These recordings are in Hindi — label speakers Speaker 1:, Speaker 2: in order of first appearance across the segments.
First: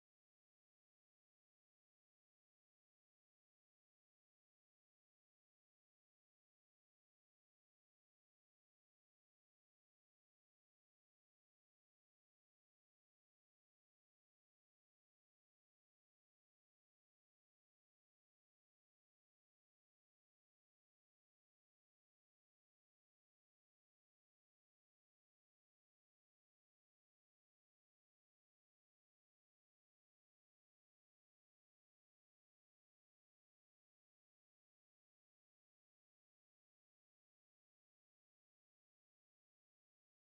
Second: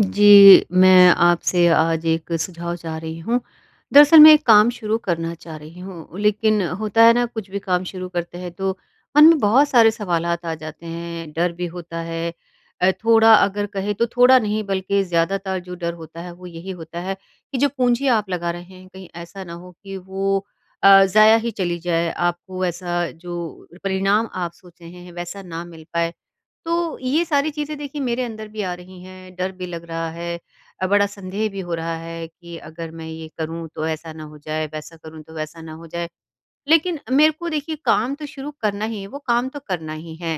Speaker 1: जी, मैं आपसे आज एक सुझाव चाह रही हूँ। दरअसल मैं एक काम शुरू करना चाह रही हूँ, लेकिन होता है ना कुछ भी काम शुरू करते हैं तो मन में बहुत सारे सवालात आ जाते हैं, डर भी होता है। थोड़ा अगर कहें तो थोड़ा नहीं बल्कि ज़्यादातर जो डर होता है वो यही होता है कि जो पूँजी आप लगा रहे हैं कहीं ऐसा ना हो कि वो ज़ाया ही चली जाए, आपको ऐसा जो परिणाम आप सोच रहे हैं वैसा ना मिल पाए। तो ये सारी चीज़ें देखिए मेरे अंदर भी आ रही हैं, डर भी लग रहा है, बड़ा संदेह भी हो रहा है कि अगर मैं ये करूँ तो ऐसा ना हो जाए, वैसा करूँ तो वैसा ना हो जाए। लेकिन मेरे को देखिए काम तो शुरू करना ही है, वो काम तो करना ही है।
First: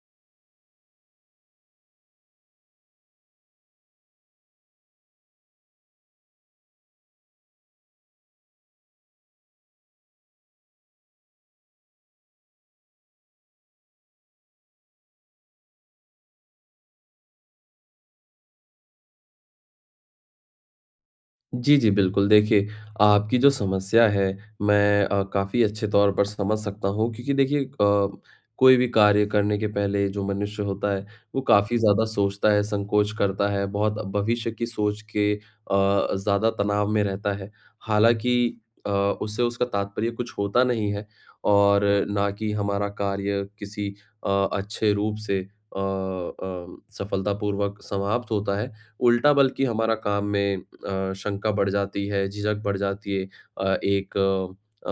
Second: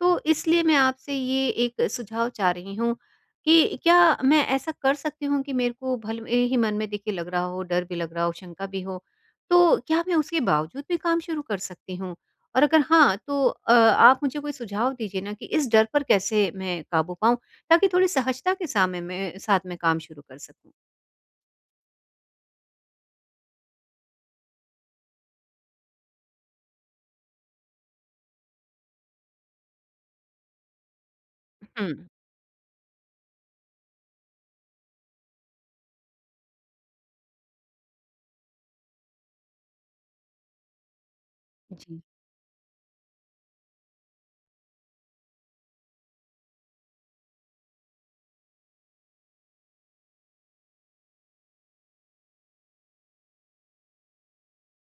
Speaker 1: तो इसलिए मैं आपसे ये एक सुझाव चाह रही हूँ कि क्या मैं ऐसा कर सकती हूँ कि मेरे को भले ही मन में देखिए लग रहा हो, डर भी लग रहा हो, शंका भी हो, तो क्या मैं उसके बावजूद भी काम शुरू कर सकती हूँ? और अगर हाँ, तो आप मुझे कोई सुझाव दीजिए ना कि इस डर पर कैसे मैं काबू पाऊँ, ताकि थोड़ी सहजता के सामने मैं साथ में काम शुरू कर सकूँ?
Speaker 2: जी, जी, बिल्कुल। देखिए, आपकी जो समस्या है मैं काफ़ी अच्छे तौर पर समझ सकता हूँ क्योंकि देखिए कोई भी कार्य करने के पहले जो मनुष्य होता है, वो काफ़ी ज़्यादा
Speaker 1: हुँ।
Speaker 2: सोचता है, संकोच करता है, बहुत भविष्य की सोच के ज़्यादा तनाव में रहता है। हालाँकि अ, उससे उसका तात्पर्य कुछ होता नहीं है और
Speaker 1: जी।
Speaker 2: ना कि हमारा कार्य किसी अच्छे रूप से सफलतापूर्वक समाप्त होता है। उल्टा बल्कि हमारा काम में शंका बढ़ जाती है, झिझक बढ़ जाती है। अ, एक अ, अ,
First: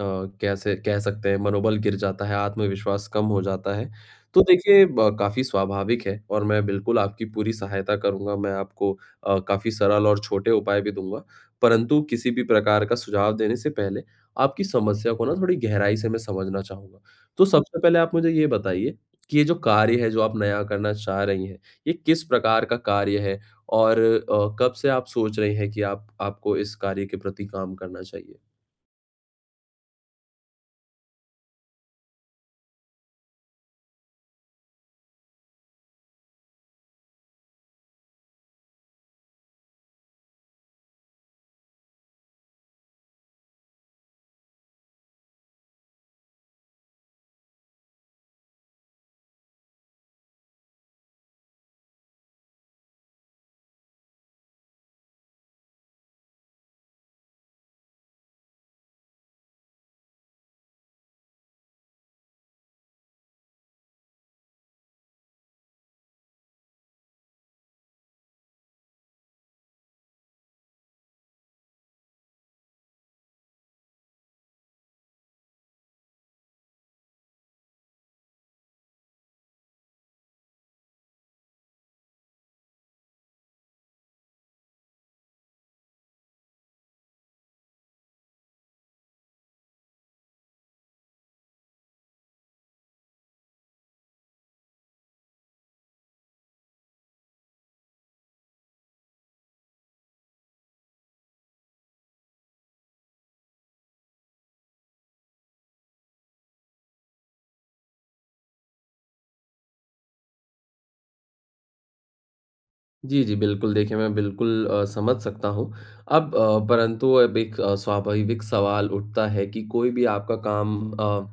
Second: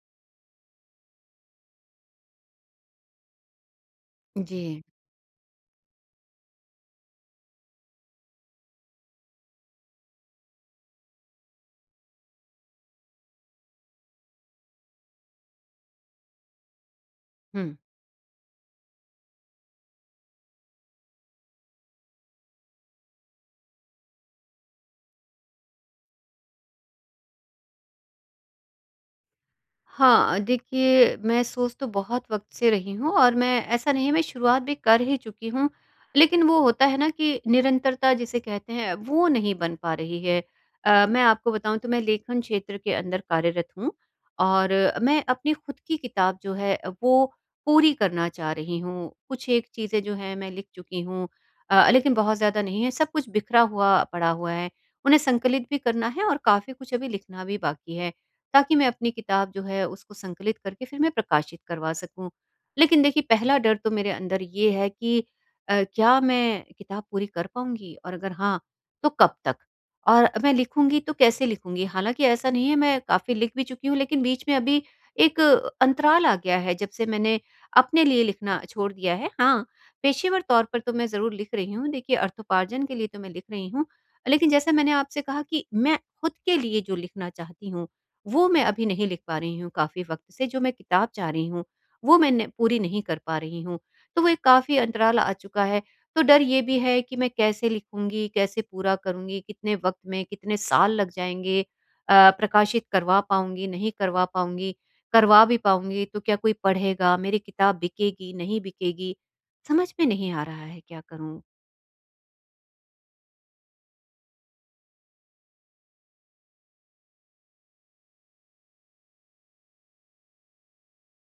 Speaker 2: अ, कैसे कह सकते हैं मनोबल गिर जाता है, आत्मविश्वास कम हो जाता है। तो
Speaker 1: जी।
Speaker 2: देखिए ब काफ़ी स्वाभाविक है और मैं बिल्कुल आपकी पूरी सहायता करूँगा। मैं आपको काफ़ी सरल और छोटे उपाय भी दूँगा। परंतु किसी भी प्रकार का सुझाव देने से पहले आपकी समस्या को ना थोड़ी गहराई से मैं समझना चाहूँगा। तो
Speaker 1: हुँ।
Speaker 2: सबसे पहले आप मुझे ये बताइए कि ये जो कार्य है जो आप नया करना चाह रही हैं, ये किस प्रकार का कार्य है? और कब से आप सोच रही हैं कि आप आपको इस कार्य के प्रति काम करना चाहिए?
Speaker 1: हाँ, देखिए मैं सोच तो बहुत वक़्त से रही हूँ और मैं ऐसा नहीं है मैं शुरुआत भी कर ही चुकी हूँ। लेकिन वो होता है ना कि निरंतरता जिसे कहते हैं वो नहीं बन पा रही है। मैं आपको बताऊँ तो मैं लेखन क्षेत्र के अंदर कार्यरत हूँ और मैं अपनी खुद की किताब जो है वो पूरी करना चाह रही हूँ। कुछ एक चीज़ें जो हैं मैं लिख चुकी हूँ, लेकिन बहुत ज़्यादा नहीं है, सब कुछ बिखरा हुआ पड़ा हुआ है। उन्हें संकलित भी करना है और काफ़ी कुछ अभी लिखना भी बाकी है। ताकि मैं अपनी किताब जो है उसको संकलित करके फिर मैं प्रकाशित करवा सकूँ। लेकिन देखिए पहला डर तो मेरे अंदर ये है कि क्या मैं किताब पूरी कर पाऊँगी और अगर हाँ, तो कब तक? और मैं लिखूँगी तो कैसे लिखूँगी? हालाँकि ऐसा नहीं है मैं काफ़ी लिख भी चुकी हूँ लेकिन बीच में अभी एक अंतराल आ गया है जब से मैंने अपने लिए लिखना छोड़ दिया है। हाँ, पेशेवर तौर पर तो मैं ज़रूर लिख रही हूँ। देखिए अर्थोपार्जन के लिए तो मैं लिख रही हूँ। लेकिन जैसा मैंने आपसे कहा कि मैं खुद के लिए जो लिखना चाहती हूँ वो मैं अभी नहीं लिख पा रही हूँ काफ़ी वक़्त से, जो मैं किताब चाह रही हूँ, वो मैं न पूरी नहीं कर पा रही हूँ। तो वो एक काफ़ी अंतराल आ चुका है। तो डर ये भी है कि मैं कैसे लिखूँगी, कैसे पूरा करूँगी, कितने वक़्त में, कितने साल लग जाएँगे, प्रकाशित करवा पाऊँगी, नहीं करवा पाऊँगी, करवा भी पाऊँगी तो क्या कोई पढ़ेगा, मेरी किताब बिकेगी, नहीं बिकेगी? समझ में नहीं आ रहा है क्या करूँ?
Speaker 2: जी, जी, बिल्कुल, देखिए मैं बिल्कुल समझ सकता हूँ। अब परंतु अब एक स्वाभाविक सवाल उठता है कि कोई भी आपका काम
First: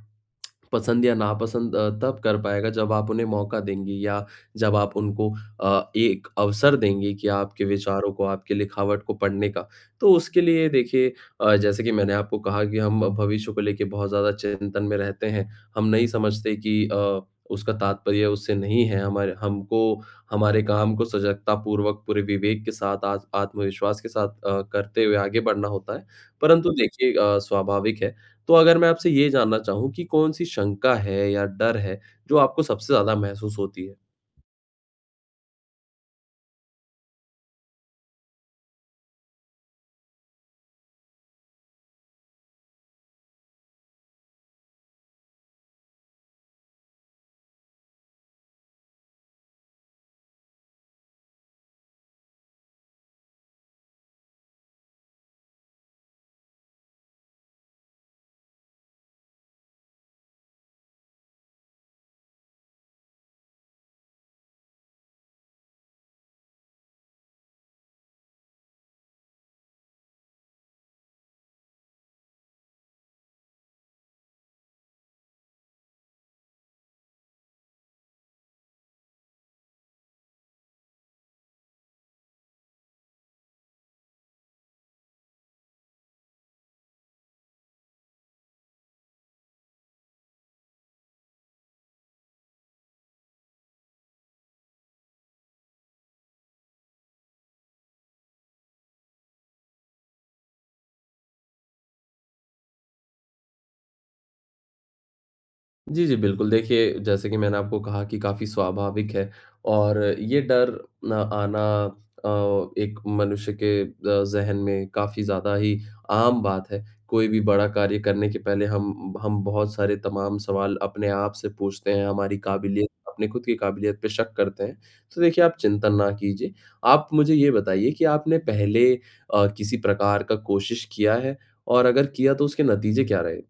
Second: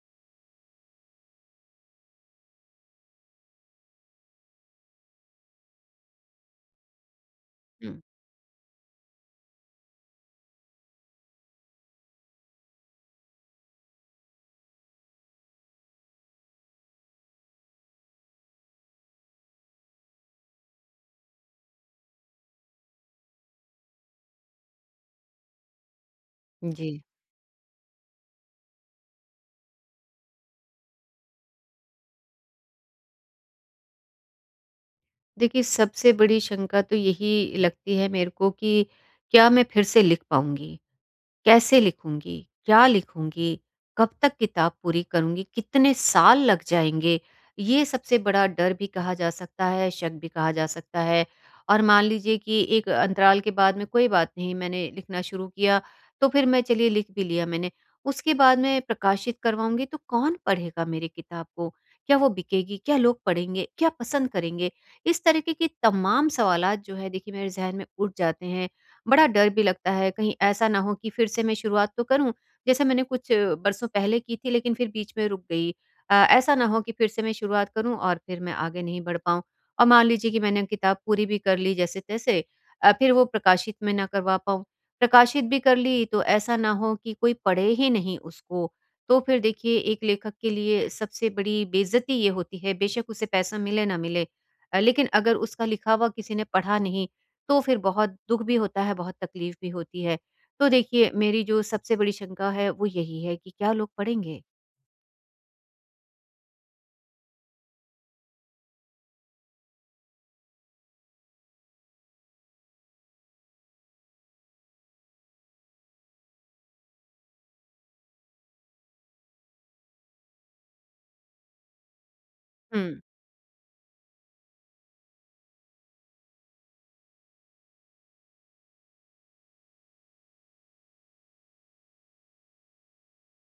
Speaker 2: पसंद या नापसंद तब कर पाएगा जब आप उन्हें मौका देंगी या जब आप उनको एक अवसर देंगी कि आपके
Speaker 1: हुँ।
Speaker 2: विचारों को, आपकी लिखावट को पढ़ने का। तो उसके लिए देखिए जैसे कि मैंने आपको कहा कि हम भविष्य को लेके बहुत ज़्यादा चिंतन में रहते हैं। हम नहीं समझते कि उसका तात्पर्य उससे नहीं है, हमारे हमको हमारे काम को सजगतापूर्वक पूरे विवेक के साथ, आत आत्मविश्वास के साथ करते हुए आगे बढ़ना होता है। परंतु
Speaker 1: जी।
Speaker 2: देखिए स्वाभाविक है तो अगर मैं आपसे ये जानना चाहूँ कि कौन-सी शंका है या डर है, जो आपको सबसे ज़्यादा महसूस होती है?
Speaker 1: देखिए, सबसे बड़ी शंका तो यही लगती है मेरे को कि क्या मैं फिर से लिख पाऊँगी? कैसे लिखूँगी? क्या लिखूँगी? कब तक किताब पूरी करूँगी? कितने साल लग जाएँगे? ये सबसे बड़ा डर भी कहा जा सकता है, शक भी कहा जा सकता है। और मान लीजिए कि एक अंतराल के बाद में कोई बात नहीं मैंने लिखना शुरू किया, तो फिर मैं चलिए लिख भी लिया मैंने। उसके बाद मैं प्रकाशित करवाऊँगी तो कौन पढ़ेगा मेरी किताब को? क्या वो बिकेगी? क्या लोग पढ़ेंगे? क्या पसंद करेंगे? इस तरीके के तमाम सवालात जो है देखिए मेरे ज़हन में उठ जाते हैं। बड़ा डर भी लगता है कहीं ऐसा ना हो कि फिर से मैं शुरुआत तो करूं जैसे मैंने कुछ बरसों पहले की थी लेकिन फिर बीच में रुक गई। ऐसा ना हो कि फिर से मैं शुरुआत करूं और फिर मैं आगे नहीं बढ़ पाऊं और मान लीजिए कि मैंने किताब पूरी भी कर ली जैसे तैसे, फिर वो प्रकाशित में ना करवा पाऊं, प्रकाशित भी कर ली तो ऐसा ना हो कि कोई पढ़े ही नहीं उसको। तो फिर देखिए एक लेखक के लिए सबसे बड़ी बेइज्जती ये होती है बेशक उसे पैसा मिले ना मिले, लेकिन अगर उसका लिखा हुआ किसी ने पढ़ा नहीं तो फिर बहुत दुःख भी होता है, बहुत तकलीफ़ भी होती है। तो देखिए मेरी जो सबसे बड़ी शंका है वो यही है कि क्या लोग पढ़ेंगे?
Speaker 2: जी, जी, बिल्कुल। देखिए, जैसे कि मैंने आपको कहा कि काफ़ी स्वाभाविक है और ये डर न आना अ, एक मनुष्य के ज़हन में काफ़ी ज़्यादा ही आम बात है। कोई भी बड़ा कार्य करने के पहले हम बहुत सारे तमाम सवाल अपने आप से पूछते हैं, हमारी
Speaker 1: हुँ।
Speaker 2: काबिलियत अपने खुद की काबिलियत पे शक करते हैं। तो देखिए, आप चिंतन ना कीजिए। आप मुझे ये बताइए कि आपने पहले किसी प्रकार का कोशिश किया है और अगर किया तो उसके नतीजे क्या रहे?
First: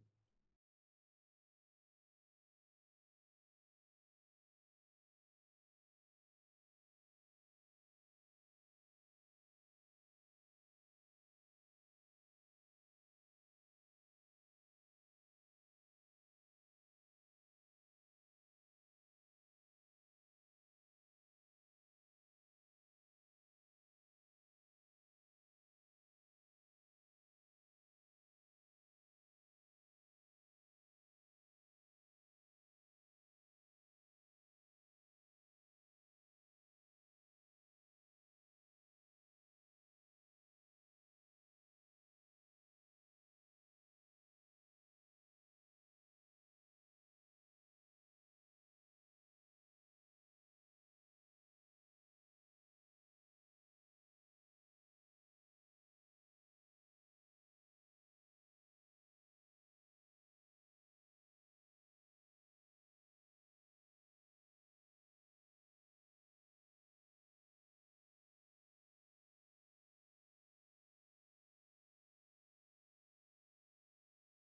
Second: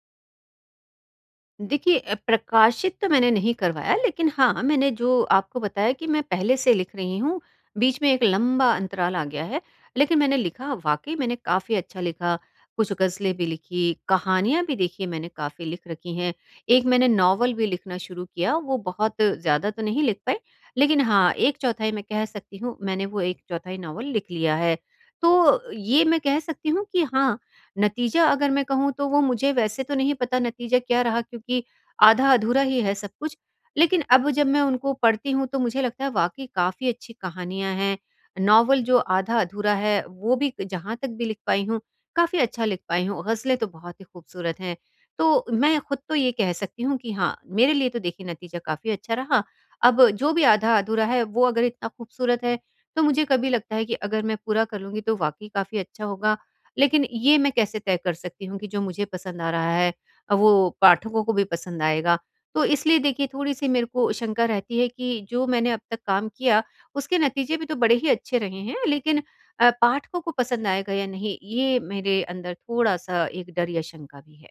Speaker 1: देखिए, प्रकाशित तो मैंने नहीं करवाया लेकिन हाँ, मैंने जो आपको बताया कि मैं पहले से लिख रही हूँ, बीच में एक लंबा अंतराल आ गया है। लेकिन मैंने लिखा वाक़ई मैंने काफ़ी अच्छा लिखा, कुछ ग़ज़लें भी लिखी, कहानियाँ भी देखिए मैंने काफ़ी लिख रखी हैं। एक मैंने नॉवल भी लिखना शुरू किया, वो बहुत ज़्यादा तो नहीं लिख पाई, लेकिन हाँ, 1/4 मैं कह सकती हूँ मैंने वो 1/4 नॉवल लिख लिया है। तो ये मैं कह सकती हूँ कि हाँ नतीजा अगर मैं कहूँ तो वो मुझे वैसे तो नहीं पता नतीजा क्या रहा क्योंकि आधा-अधूरा ही है सब कुछ। लेकिन अब जब मैं उनको पढ़ती हूँ तो मुझे लगता है वाक़ई काफ़ी अच्छी कहानियाँ हैं। नॉवल जो आधा-अधूरा है वो भी जहाँ तक भी लिख पाई हूँ, काफ़ी अच्छा लिख पाई हूँ। ग़ज़लें तो बहुत ही खूबसूरत हैं। तो मैं खुद तो ये कह सकती हूँ कि हाँ, मेरे लिए तो देखिए नतीजा काफ़ी अच्छा रहा। अब जो भी आधा-अधूरा है वो अगर इतना खूबसूरत है तो मुझे कभी लगता है कि अगर मैं पूरा कर लूँगी तो वाक़ई काफ़ी अच्छा होगा, लेकिन ये मैं कैसे तय कर सकती हूँ कि जो मुझे पसंद आ रहा है वो पाठकों को भी पसंद आएगा? तो इसलिए देखिए थोड़ी-सी मेरे को शंका रहती है कि जो मैंने अब तक काम किया, उसके नतीजे भी तो बड़े ही अच्छे रहे हैं, लेकिन पाठकों को पसंद आएगा या नहीं? ये मेरे अंदर थोड़ा-सा एक डर या शंका भी है।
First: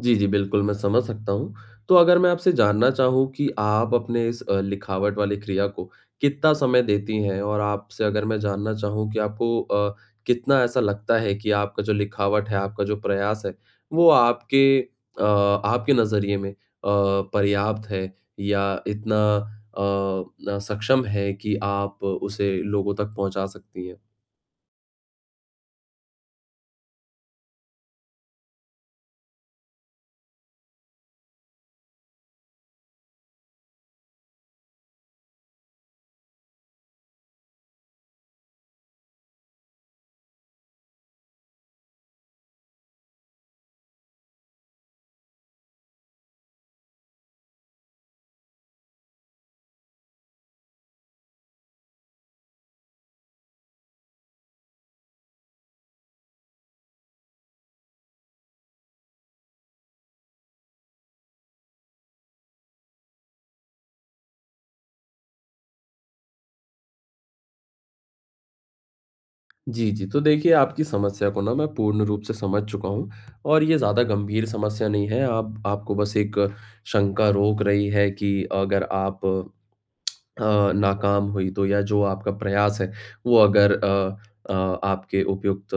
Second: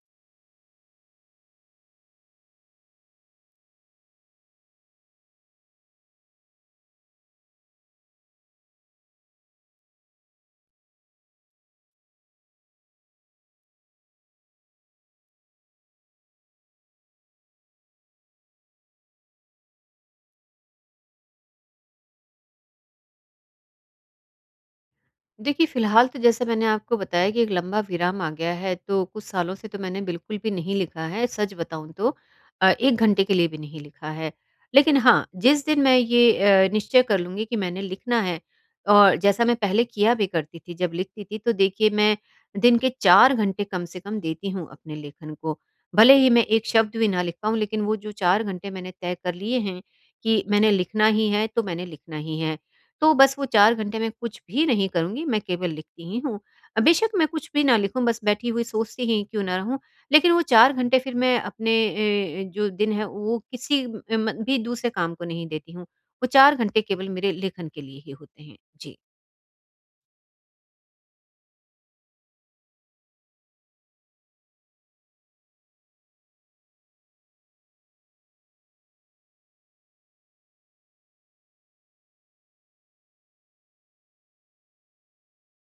Speaker 2: जी, जी, बिल्कुल, मैं समझ सकता हूँ। तो अगर मैं आपसे जानना चाहूँ कि आप अपने इस लिखावट वाली क्रिया को कितना समय देती हैं? और आपसे अगर मैं जानना चाहूँ कि आपको कितना ऐसा लगता है कि आपका जो लिखावट है, आपका जो प्रयास है, वो आपके नज़रिए में पर्याप्त है या इतना न सक्षम है कि आप उसे लोगों तक पहुँचा सकती हैं?
Speaker 1: देखिए, फ़िलहाल तो जैसे मैंने आपको बताया कि एक लंबा विराम आ गया है, तो कुछ सालों से तो मैंने बिल्कुल भी नहीं लिखा है, सच बताऊँ तो 1 घंटे के लिए भी नहीं लिखा है। लेकिन हाँ, जिस दिन मैं ये निश्चय कर लूँगी कि मैंने लिखना है और जैसा मैं पहले किया भी करती थी, जब लिखती थी, तो देखिए मैं दिन के 4 घंटे कम से कम देती हूँ अपने लेखन को। भले ही मैं एक शब्द भी ना लिख पाऊँ, लेकिन वो जो 4 घंटे मैंने तय कर लिए हैं कि मैंने लिखना ही है, तो मैंने लिखना ही है। तो बस वो 4 घंटे मैं कुछ भी नहीं करूँगी, मैं केवल लिखती ही हूँ। बेशक मैं कुछ भी ना लिखूँ, बस बैठी हुई सोचती ही क्यों ना रहूँ, लेकिन वो 4 घंटे फिर मैं अपने जो दिन है वो किसी म म भी दूसरे काम को नहीं देती हूँ। वो 4 घंटे केवल मेरे लेखन के लिए ही होते हैं। जी।
Speaker 2: जी, जी। तो देखिए आपकी समस्या को ना मैं पूर्ण रूप से समझ चुका हूँ और ये ज़्यादा गंभीर समस्या नहीं है। आप आपको बस एक शंका रोक रही है कि अगर आप नाकाम हुई तो या जो आपका प्रयास है वो अगर अ, आपके उपयुक्त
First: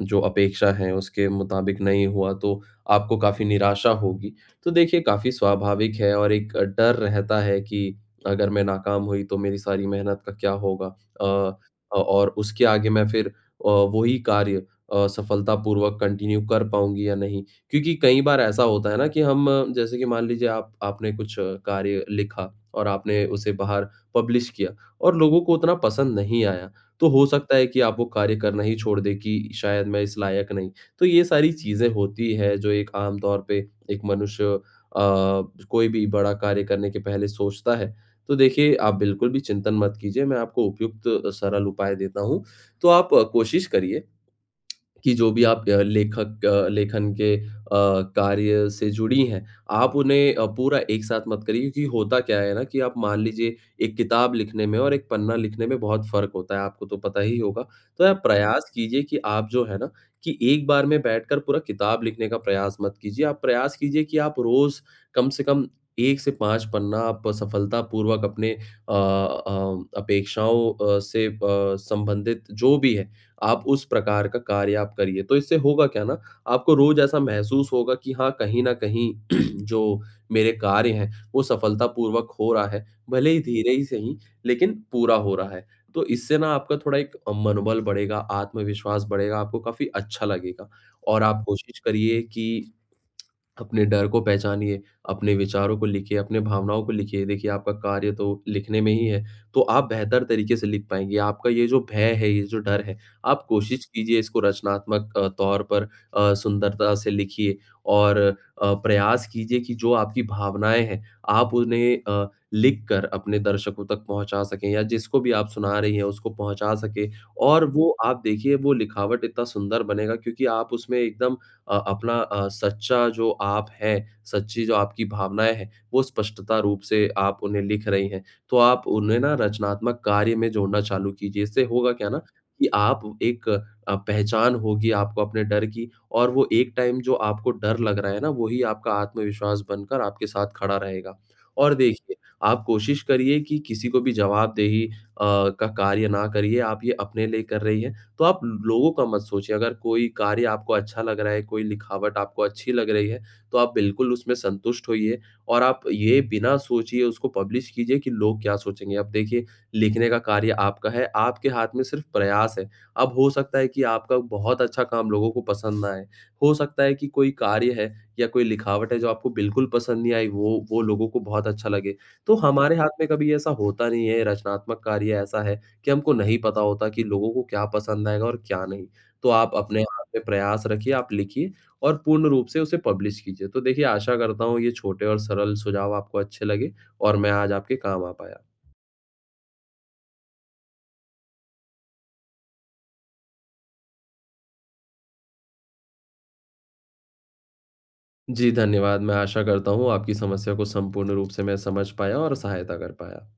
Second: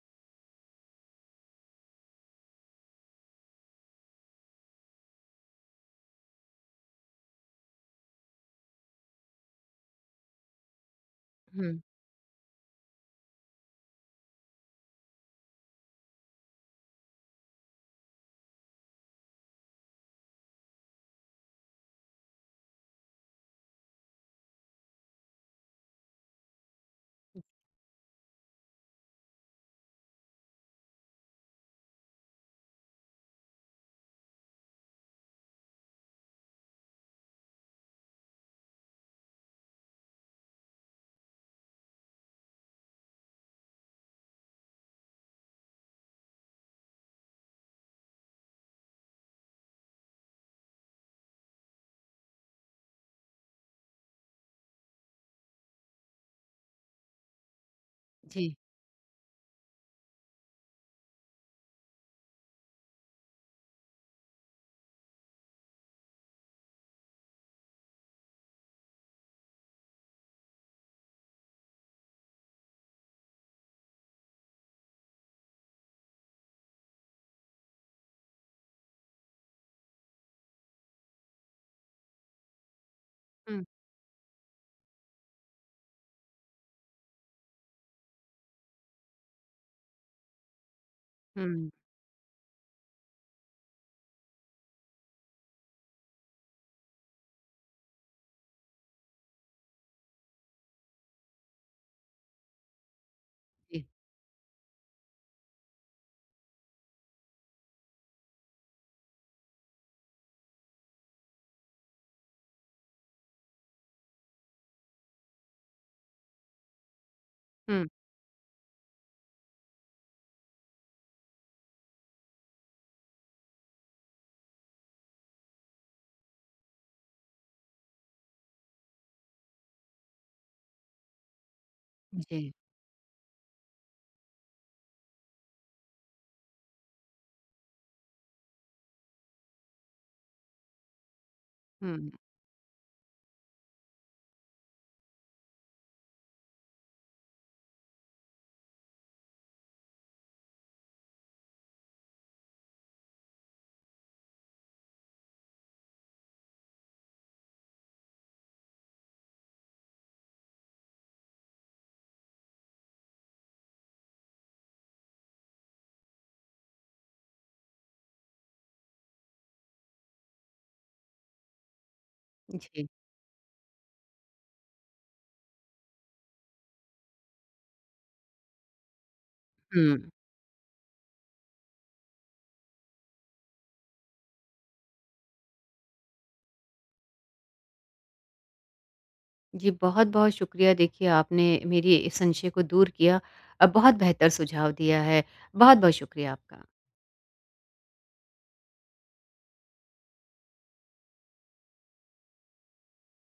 Speaker 2: जो अपेक्षा है उसके मुताबिक नहीं हुआ तो आपको काफ़ी निराशा होगी। तो देखिए काफ़ी स्वाभाविक है और एक डर रहता है कि अगर मैं नाकाम हुई तो मेरी सारी मेहनत का क्या होगा? अ
Speaker 1: हुँ,
Speaker 2: और उसके आगे मैं फिर वही कार्य सफलतापूर्वक कंटिन्यू कर पाऊँगी या नहीं? क्योंकि कई बार ऐसा होता है ना कि हम जैसे कि मान लीजिए आप आपने कुछ कार्य लिखा और आपने उसे बाहर पब्लिश किया और लोगों को उतना पसंद नहीं आया, तो हो सकता है कि आप वो कार्य करना ही छोड़ दें कि शायद मैं इस लायक नहीं। तो ये सारी चीज़ें होती हैं जो एक आम तौर पे एक मनुष्य अ, कोई भी बड़ा कार्य करने के पहले सोचता है। तो देखिए, आप बिल्कुल भी चिंतन मत कीजिए, मैं आपको उपयुक्त सरल उपाय देता हूँ। तो आप कोशिश करिए कि जो भी आप लेखन के कार्य से जुड़ी हैं, आप उन्हें पूरा एक साथ मत करिए क्योंकि होता क्या है ना कि आप मान लीजिए एक किताब लिखने में और एक पन्ना लिखने में बहुत फ़र्क होता है, आपको तो पता ही होगा। तो आप
Speaker 1: जी।
Speaker 2: प्रयास कीजिए कि आप जो है ना कि एक बार में बैठकर पूरा किताब लिखने का प्रयास मत कीजिए, आप प्रयास कीजिए कि आप रोज़ कम से कम 1 से 5 पन्ना आप सफलतापूर्वक अपने अपेक्षाओं अ, से अ, संबंधित जो भी है आप उस प्रकार का कार्य आप करिए। तो इससे होगा क्या ना, आपको रोज़ ऐसा महसूस होगा कि हाँ, कहीं न कहीं जो मेरे कार्य हैं, वो सफलतापूर्वक हो रहा है, भले ही
Speaker 1: हुँ,
Speaker 2: धीरे ही सही, लेकिन पूरा हो रहा है। तो इससे ना आपका थोड़ा एक मनोबल बढ़ेगा, आत्मविश्वास बढ़ेगा, आपको काफ़ी अच्छा लगेगा और आप
Speaker 1: हुँ,
Speaker 2: कोशिश करिए कि अपने डर को पहचानिए, अपने विचारों को लिखिए, अपने भावनाओं को लिखिए। देखिए, आपका कार्य तो लिखने में ही है, तो आप बेहतर तरीके से लिख पाएँगे। आपका ये जो भय है, ये जो डर है, आप कोशिश
Speaker 1: जी।
Speaker 2: कीजिए इसको रचनात्मक तौर पर सुंदरता से लिखिए और प्रयास कीजिए कि जो आपकी भावनाएँ हैं, आप उन्हें लिख कर अपने दर्शकों तक पहुँचा सकें या जिसको भी आप सुना रही हैं, उसको पहुँचा सकें और
Speaker 1: हुँ,
Speaker 2: वो आप देखिए, वो लिखावट इतना सुंदर बनेगा क्योंकि आप उसमें एकदम अपना सच्चा जो आप हैं, सच्ची जो आपकी भावनाएँ हैं, वो स्पष्टता रूप से आप उन्हें लिख रही हैं। तो आप उन्हें ना रचनात्मक कार्य में जोड़ना चालू कीजिए। इससे होगा क्या ना
Speaker 1: जी।
Speaker 2: कि आप एक पहचान होगी आपको अपने डर की और वो एक टाइम जो आपको डर लग रहा है ना, वही आपका आत्मविश्वास बनकर आपके साथ खड़ा रहेगा। और
Speaker 1: हुँ,
Speaker 2: देखिए, आप कोशिश करिए कि किसी को भी जवाबदेही का कार्य ना करिए, आप ये अपने लिए कर रही हैं। तो आप लोगों का मत सोचिए, अगर कोई कार्य आपको अच्छा लग रहा है, कोई लिखावट आपको अच्छी लग रही है, तो आप बिल्कुल उसमें संतुष्ट होइए और आप ये बिना सोचिए उसको पब्लिश कीजिए कि लोग क्या सोचेंगे। अब देखिए, लिखने का कार्य आपका है, आपके हाथ में सिर्फ़ प्रयास है। अब हो सकता है कि आपका बहुत अच्छा काम लोगों को पसंद ना आए, हो सकता है कि कोई कार्य है या कोई लिखावट है जो आपको बिल्कुल पसंद नहीं आई, वो लोगों को बहुत अच्छा लगे। तो हमारे
Speaker 1: जी।
Speaker 2: हाथ में कभी ऐसा होता नहीं है, रचनात्मक कार्य ऐसा है कि हमको नहीं पता होता कि लोगों को क्या पसंद आएगा और क्या नहीं। तो आप अपने आप
Speaker 1: हुँ।
Speaker 2: पे प्रयास रखिए, आप लिखिए और पूर्ण रूप से उसे पब्लिश कीजिए। तो देखिए आशा करता हूँ ये छोटे और सरल सुझाव आपको अच्छे लगे और मैं आज आपके काम आ पाया।
Speaker 1: जी, बहुत-बहुत शुक्रिया देखिए आपने मेरी इस संशय को दूर किया। बहुत बेहतर सुझाव दिया है। बहुत-बहुत शुक्रिया आपका।
Speaker 2: जी धन्यवाद। मैं आशा करता हूँ आपकी समस्या को संपूर्ण रूप से मैं समझ पाया और सहायता कर पाया।